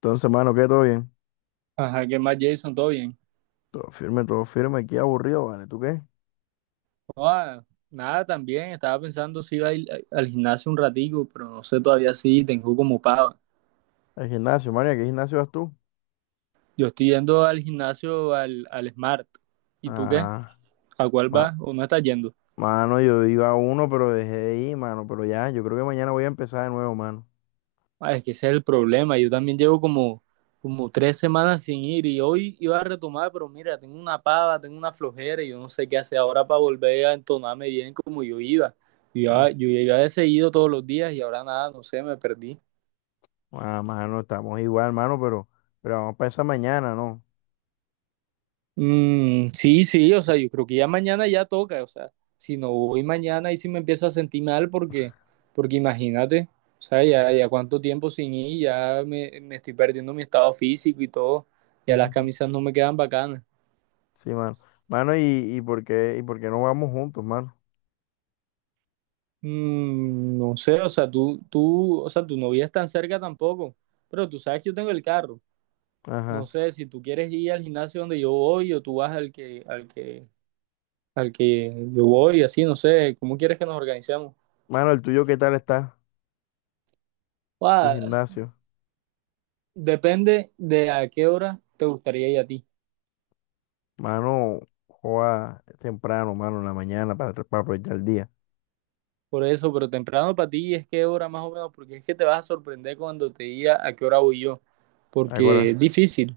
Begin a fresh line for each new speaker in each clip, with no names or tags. Entonces, mano, ¿qué? ¿Todo bien?
Ajá, ¿qué más, Jason? ¿Todo bien?
Todo firme, todo firme. Aquí aburrido, ¿vale? ¿Tú qué?
Ah, nada, también estaba pensando si iba a ir al gimnasio un ratico, pero no sé todavía si tengo como pago.
Al gimnasio, María, ¿qué gimnasio vas tú?
Yo estoy yendo al gimnasio al Smart. ¿Y tú qué?
Ah,
¿A cuál
ma-
vas o no estás yendo?
mano, yo iba a uno, pero dejé de ir, mano. Pero ya, yo creo que mañana voy a empezar de nuevo, mano.
Ah, es que ese es el problema. Yo también llevo como tres semanas sin ir y hoy iba a retomar, pero mira, tengo una pava, tengo una flojera y yo no sé qué hacer ahora para volver a entonarme bien como yo iba. Yo,
Mm.
iba- yo iba he seguido todos los días y ahora nada, no sé, me perdí.
Ah, mano, estamos igual, mano, pero vamos para esa mañana, ¿no?
Sí, sí, o sea, yo creo que ya mañana ya toca, o sea, si no voy mañana y si me empiezo a sentir mal porque imagínate, o sea, ya cuánto tiempo sin ir, me estoy perdiendo mi estado físico y todo, ya las camisas no me quedan bacanas.
Sí, mano. Mano, ¿y por qué, y por qué no vamos juntos, mano?
No sé, o sea, tú, o sea, tu novia es tan cerca tampoco, pero tú sabes que yo tengo el carro, no
Ajá.
sé, si tú quieres ir al gimnasio donde yo voy o tú vas al que yo voy, así, no sé, ¿cómo quieres que nos organicemos?
Mano, ¿el tuyo qué tal está? Tu
Guau,
gimnasio.
depende de a qué hora te gustaría ir a ti.
Mano, joda temprano, mano, en la mañana para aprovechar el día.
Por eso, pero temprano para ti es qué hora más o menos, porque es que te vas a sorprender cuando te diga a qué hora voy yo, porque es
Ahora.
difícil.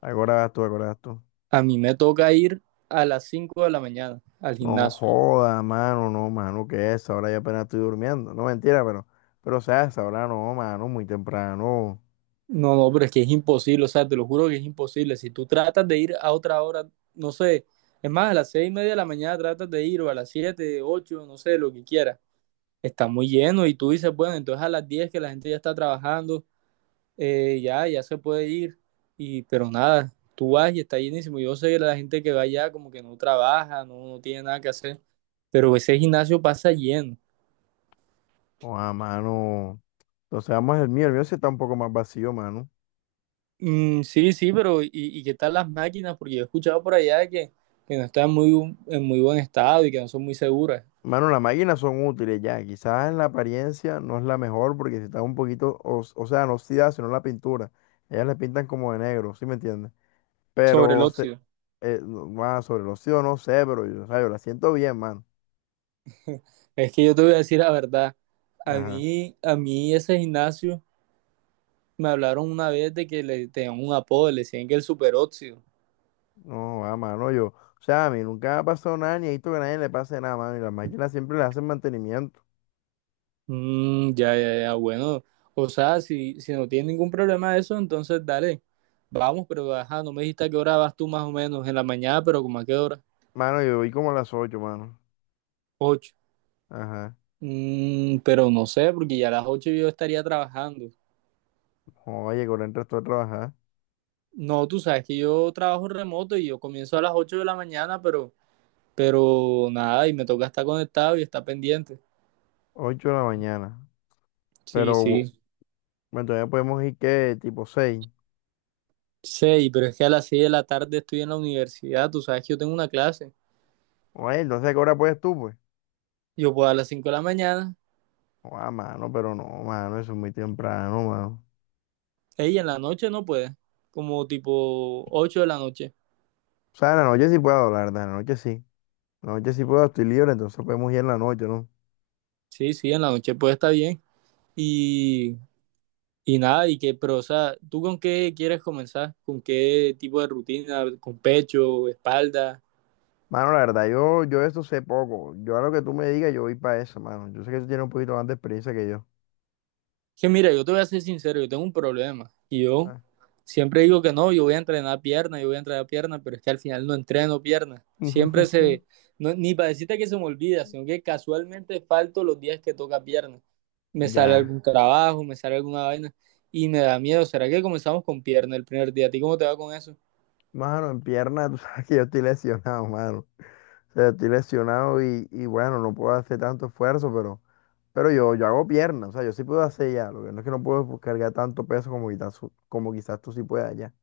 Acordás tú, acordás tú.
A mí me toca ir a las 5 de la mañana al
No
gimnasio.
joda, mano, no, mano, ¿qué es? Ahora ya apenas estoy durmiendo. No, mentira, pero, o sea, a no, mano, muy temprano.
No, no, pero es que es imposible, o sea, te lo juro que es imposible. Si tú tratas de ir a otra hora, no sé, es más, a las 6 y media de la mañana tratas de ir, o a las 7, 8, no sé, lo que quieras. Está muy lleno y tú dices, bueno, entonces a las 10 que la gente ya está trabajando, ya se puede ir, y, pero nada, tú vas y está llenísimo. Yo sé que la gente que va allá como que no trabaja, no tiene nada que hacer, pero ese gimnasio pasa lleno.
O a mano. Entonces, vamos el mío sí está un poco más vacío, mano.
Sí, sí, pero y qué tal las máquinas? Porque yo he escuchado por allá que no están en muy buen estado y que no son muy seguras
Mano, las máquinas son útiles ya. Quizás en la apariencia no es la mejor porque si está un poquito, o sea, no oxidada, sino la pintura. Ellas le pintan como de negro, ¿sí me entiendes?
sobre el
Pero, se,
óxido.
no, ah, sobre el óxido no sé, pero yo, o sea, yo la siento bien, mano.
Es que yo te voy a decir la verdad,
Ajá.
a mí ese gimnasio me hablaron una vez de que le tenían un apodo, le decían que el superóxido.
No, ah, mano, yo. O sea, a mí nunca me ha pasado nada, ni he visto que a nadie le pase nada, mano. Y las máquinas siempre le hacen mantenimiento.
Mm, ya, ya, ya, bueno. O sea, si no tienes ningún problema de eso, entonces dale, vamos, pero ajá, no me dijiste a qué hora vas tú más o menos, en la mañana, pero como a qué hora,
Mano, yo voy como a las 8 mano.
ocho.
Ajá.
Pero no sé, porque ya a las ocho yo estaría trabajando.
Oye, con el resto a trabajar.
No, tú sabes que yo trabajo remoto y yo comienzo a las ocho de la mañana, pero, nada, y me toca estar conectado y estar pendiente.
Ocho de la mañana.
Sí,
Pero,
sí.
bueno, todavía podemos ir que tipo seis.
Sí, pero es que a las seis de la tarde estoy en la universidad, tú sabes que yo tengo una clase.
Oye, entonces, ¿a qué hora puedes tú, pues?
Yo puedo a las cinco de la mañana.
Oh, ah, mano, pero no, mano, eso es muy temprano, mano.
Ey, en la noche no puede, como tipo 8 de la noche.
O sea, en la noche sí puedo, la verdad, en la noche sí. En la noche sí puedo, estoy libre, entonces podemos ir en la noche, ¿no?
Sí, sí, en la noche puede estar bien. Y, y nada, y que, pero, o sea, ¿tú con qué quieres comenzar? ¿Con qué tipo de rutina? ¿Con pecho, espalda?
Mano, la verdad, yo de eso sé poco. Yo a lo que tú me digas, yo voy para eso, mano. Yo sé que tú tienes un poquito más de experiencia que yo.
Que mira, yo te voy a ser sincero, yo tengo un problema. Y yo
Ah,
siempre digo que no, yo voy a entrenar pierna, yo voy a entrenar pierna, pero es que al final no entreno pierna. No, ni para decirte que se me olvida, sino que casualmente falto los días que toca pierna. Me sale
ya.
algún trabajo, me sale alguna vaina y me da miedo. ¿Será que comenzamos con pierna el primer día? ¿A ti cómo te va con eso?
Mano, en pierna, tú sabes que yo estoy lesionado, mano. O sea, estoy lesionado y bueno, no puedo hacer tanto esfuerzo, pero yo hago pierna. O sea, yo sí puedo hacer ya. Lo que no es que no puedo pues, cargar tanto peso como como quizás tú sí puedas ya.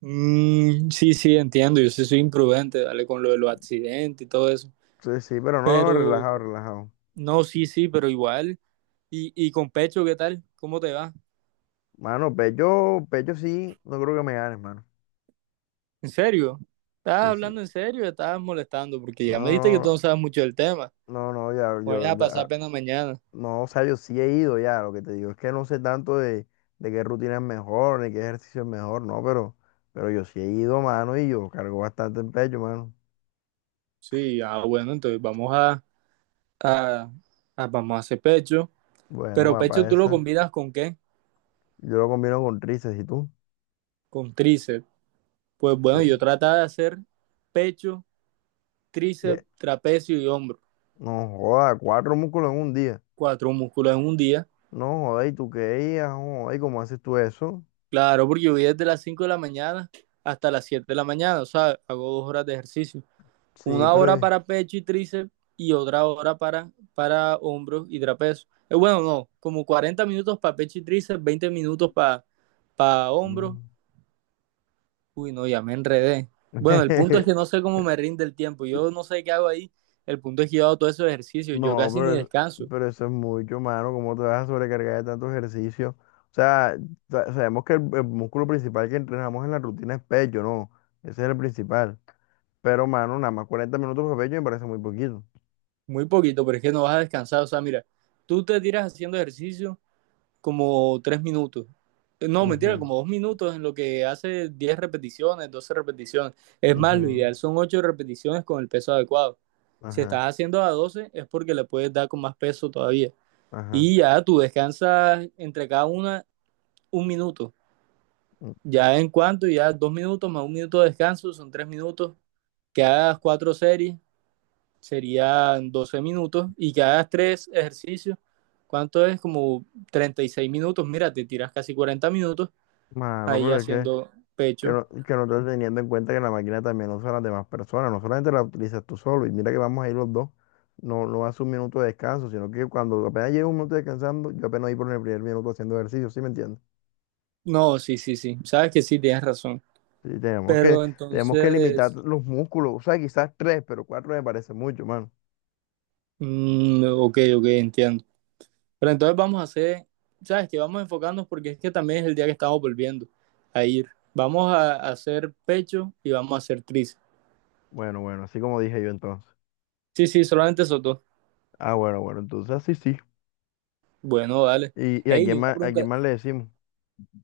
Sí, sí, entiendo. Yo sí soy imprudente, dale, con lo de los accidentes y todo eso.
Sí, sí, pero no, relajado,
Pero,
relajado.
no, sí, sí, pero igual. ¿Y con pecho qué tal? ¿Cómo te va?
Mano, pecho, pecho sí, no creo que me ganes, mano.
¿En serio? ¿Estás
Sí, sí.
hablando en serio? ¿O estás molestando? Porque ya
No,
me dijiste que tú no
no,
sabes mucho del tema.
no, ya,
Voy a pasar
yo,
pena mañana.
no, o sea, yo sí he ido ya, lo que te digo es que no sé tanto de qué rutina es mejor, ni qué ejercicio es mejor, no, pero yo sí he ido, mano, y yo cargo bastante en pecho, mano.
Sí, ah, bueno, entonces a, vamos a hacer pecho.
Bueno,
¿Pero
va
pecho
para
tú lo
esa.
combinas con qué?
Yo lo combino con tríceps, ¿y tú?
Con tríceps. Pues
Sí.
bueno, yo trataba de hacer pecho,
Y e-
tríceps, trapecio y hombro.
No joda, cuatro músculos en un día.
Cuatro músculos en un día.
No joda, ¿y tú qué? Ah, no joda, ¿y cómo haces tú eso?
Claro, porque yo voy desde las 5 de la mañana hasta las 7 de la mañana. O sea, hago dos horas de ejercicio.
Sí,
Una
pero...
hora para pecho y tríceps y otra hora para hombros y trapecio. Bueno, no, como 40 minutos para pecho y tríceps, 20 minutos para hombros.
mm.
Uy, no, ya me enredé. Bueno, el punto es que no sé cómo me rinde el tiempo. Yo no sé qué hago ahí. El punto es que yo hago todos esos ejercicios. Yo
No,
casi ni
pero,
descanso.
pero eso es mucho, mano. ¿Cómo te vas a sobrecargar de tanto ejercicio? O sea, sabemos que el músculo principal que entrenamos en la rutina es pecho, ¿no? Ese es el principal. Pero, mano, nada más 40 minutos de pecho me parece muy poquito.
Muy poquito, pero es que no vas a descansar. O sea, mira, tú te tiras haciendo ejercicio como tres minutos. No, mentira,
Ujú,
como dos minutos en lo que hace 10 repeticiones, 12 repeticiones. Es más, lo
ujú,
ideal son 8 repeticiones con el peso adecuado. Si
ajá,
estás haciendo a 12 es porque le puedes dar con más peso todavía.
ajá.
Y ya tú descansas entre cada una un minuto.
Mm.
Ya en cuanto, ya dos minutos más un minuto de descanso, son tres minutos. Que hagas cuatro series serían 12 minutos y que hagas tres ejercicios. ¿Cuánto es? Como 36 minutos. Mira, te tiras casi 40 minutos
Mano,
ahí
pero es que
haciendo
Que
pecho.
no, que no estás teniendo en cuenta que la máquina también usa a las demás personas, no solamente la utilizas tú solo, y mira que vamos a ir los dos, no, no hace un minuto de descanso, sino que cuando apenas llevo un minuto descansando, yo apenas voy por el primer minuto haciendo ejercicio, ¿sí me entiendes?
No, sí, sí, sí. Sabes que sí, tienes razón.
Sí,
Pero
tenemos que limitar
entonces,
los músculos, o sea, quizás tres, pero cuatro me parece mucho, mano.
ok, ok, entiendo. Pero entonces vamos a hacer, ¿sabes que Vamos a enfocarnos porque es que también es el día que estamos volviendo a ir. Vamos a hacer pecho y vamos a hacer tríceps.
Bueno, bueno, así como dije yo entonces.
Sí, sí, solamente eso dos.
Ah, bueno, bueno, entonces así sí.
Bueno, dale.
Y
Ey, una
a quién
pregunta,
más le decimos?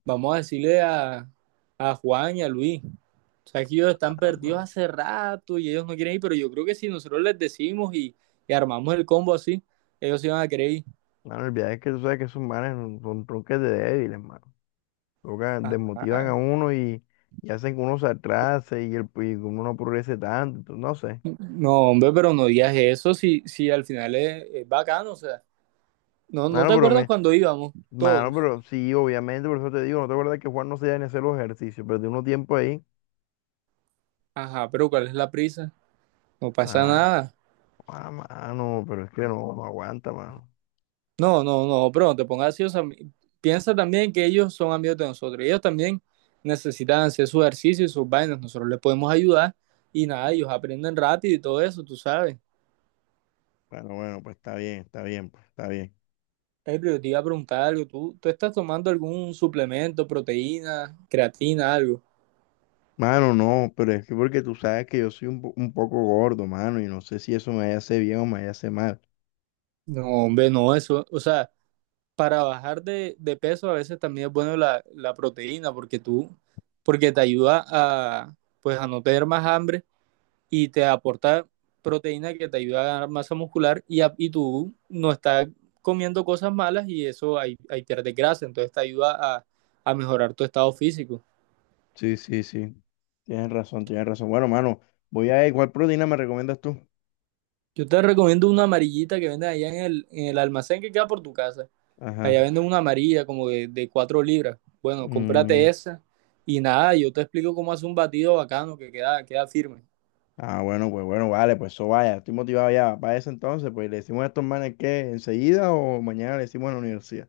vamos a decirle a Juan y a Luis. O sea, que ellos están
Ah,
perdidos
bueno,
hace rato y ellos no quieren ir, pero yo creo que si nosotros les decimos y armamos el combo así, ellos se van a querer ir.
mano, el viaje es que tú sabes que esos manes son tronques de débiles. Toca, desmotivan
Ajá.
a uno y hacen que uno se atrase y, el, y que uno no progrese tanto, entonces, no sé.
No, hombre, pero no digas eso si al final es bacano. O sea, no, ¿no
Mano,
te
pero
acuerdas
me,
cuando íbamos
mano,
todos?
pero sí, obviamente, por eso te digo, no te acuerdas que Juan no se da ni hacer los ejercicios, pero tiene uno tiempo ahí.
Ajá, ¿pero cuál es la prisa? No pasa
Ah,
nada.
ah, mano, pero es que no, no aguanta, mano.
No, no, no, pero no te pongas así. O sea, piensa también que ellos son amigos de nosotros. Ellos también necesitan hacer su ejercicio y sus vainas. Nosotros les podemos ayudar y nada, ellos aprenden rápido y todo eso, tú sabes.
Bueno, bueno, pues está bien, pues está bien.
Ey, pero yo te iba a preguntar algo. ¿Tú estás tomando algún suplemento, proteína, creatina, algo?
Mano, no, pero es que porque tú sabes que yo soy un, un poco gordo, mano, y no sé si eso me hace bien o me hace mal.
No, hombre, no, eso. O sea, para bajar de peso a veces también es bueno la proteína porque te ayuda a, pues, a no tener más hambre. Y te aporta proteína que te ayuda a ganar masa muscular y tú no estás comiendo cosas malas y eso ahí, pierdes grasa, entonces te ayuda a mejorar tu estado físico.
Sí, sí, sí. Tienes razón, tienes razón. Bueno, mano, voy a ver cuál proteína me recomiendas tú.
Yo te recomiendo una amarillita que venden allá en el almacén que queda por tu casa.
Ajá.
Allá venden una amarilla como de 4 libras. Bueno, cómprate
Mm.
esa y nada, yo te explico cómo hacer un batido bacano que queda firme.
Ah, bueno, pues bueno, vale, pues eso vaya. Estoy motivado ya. Para eso entonces, pues le decimos a estos manes que enseguida o mañana le decimos en la universidad.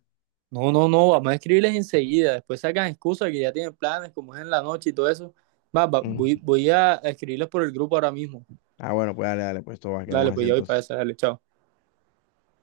No, no, no, vamos a escribirles enseguida. Después sacan excusas que ya tienen planes, como es en la noche y todo eso.
Mm.
Voy a escribirles por el grupo ahora mismo.
Ah, bueno, pues dale, dale, pues todo va, quedamos
Dale,
así
pues ya voy para
entonces.
esa, dale, chao.